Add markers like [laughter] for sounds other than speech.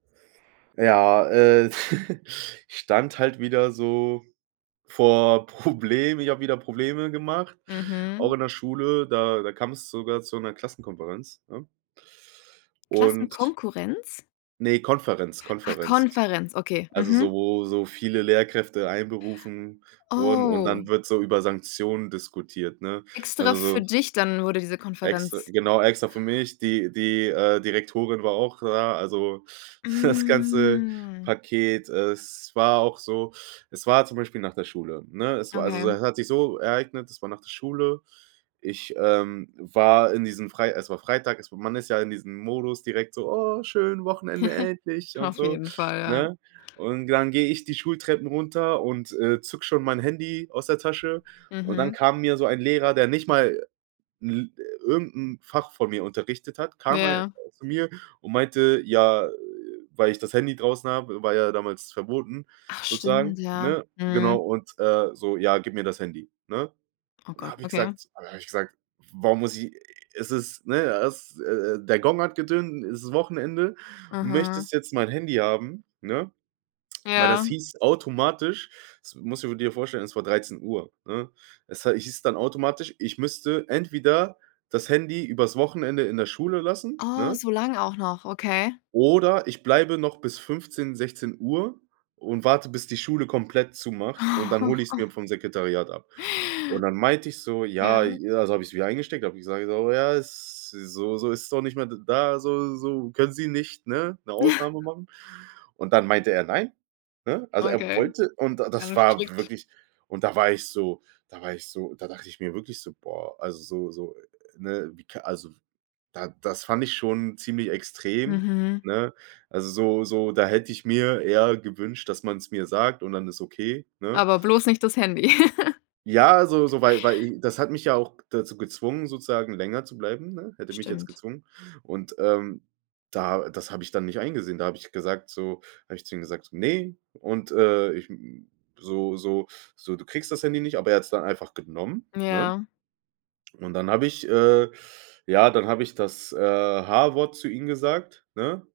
Ja, äh, [giggles] ich stand halt wieder so vor Problemen, ich habe wieder Probleme gemacht, auch Mhm. in der Schule, da da kam es sogar zu 'ner Klassenkonferenz, ne? und Klassenkonkurrenz? ne, Konferenz Ah, Konferenz, Konferenz, okay, also so, mhm. wo so viele Lehrkräfte einberufen wurden, und Oh. dann wird so über Sanktionen diskutiert, ne? Extra Also so für dich dann wurde diese Extra Konferenz genau, extra für mich. Die die, äh, Direktorin war auch da, also das ganze Mhm. Paket. Es war auch so es war, zum Beispiel, nach der Schule, ne? Es war also Okay. es hat sich so ereignet es war nach der Schule. Ich, ähm, war in diesem frei es war Freitag es war man ist ja in diesem Modus direkt so: „Oh, schön, Wochenende, [giggles] endlich“ und Auf so, jeden Fall, ja. ne? Und dann gehe ich die Schultreppen runter und, äh, zucke schon mein Handy aus der Tasche. Und dann Mhm. kam mir so ein Lehrer, der nicht mal 'n irgend 'n Fach von mir unterrichtet hat, kam einfach Ja. zu mir und meinte, ja, weil ich das Handy draußen habe war ja damals verboten, Ach, sozusagen, stimmt, ja. ne? Genau. Mhm. Und, äh, so: „Ja, gib mir das Handy“, ne? Oh Und da Gott, habe ich okay. gesagt da habe ich gesagt: „Warum muss ich es ist ne, er ist äh, der Gong hat getönt, es ist Wochenende. Du Mhm. möchtest jetzt mein Handy haben“, ne? Weil das Ja. hieß automatisch das musst du dir vorstellen, es war 13 Uhr, ne? Es hei hieß dann automatisch, ich müsste entweder das Handy übers Wochenende in der Schule lassen, Oh, ne? so lang auch noch, okay. oder ich bleibe noch bis 15, 16 Uhr und warte, bis die Schule komplett zumacht und dann hole ich's mir [giggles] vom Sekretariat ab. Und dann meinte ich so, ja, Ja. also habe ich's wieder eingesteckt, hab ich gesagt, so: „Ja, es so so, ist doch nicht mehr da so so, können Sie nicht ne, 'ne [giggles] Ausnahme machen?“ Und dann meinte er: „Nein“, ne? Also er Okay. wollte und Ja, das das ist war strikt. wirklich und da war ich so da war ich so da dachte ich mir wirklich so, boah, also so so, ne, wie kann also das fand ich schon ziemlich extrem, Mhm. ne? Also, so so da hätte ich mir eher gewünscht, dass man es mir sagt und dann ist es okay, ne? Aber bloß nicht das Handy. [giggles] Ja, so so, weil weil das hat mich ja auch dazu gezwungen, sozusagen länger zu bleiben, ne? Hätte mich jetzt Stimmt. gezwungen. Und, ähm, da das habe ich dann nicht eingesehen. Da habe ich gesagt so, habe ich zu ihm gesagt: „Ne“. Und, äh, ich, m so so so: „Du kriegst das Handy nicht“, aber er hat's dann einfach genommen, ne? Ja. Und dann habe ich, äh, ja, dann hab ich das, äh, H-Wort zu ihm gesagt, ne?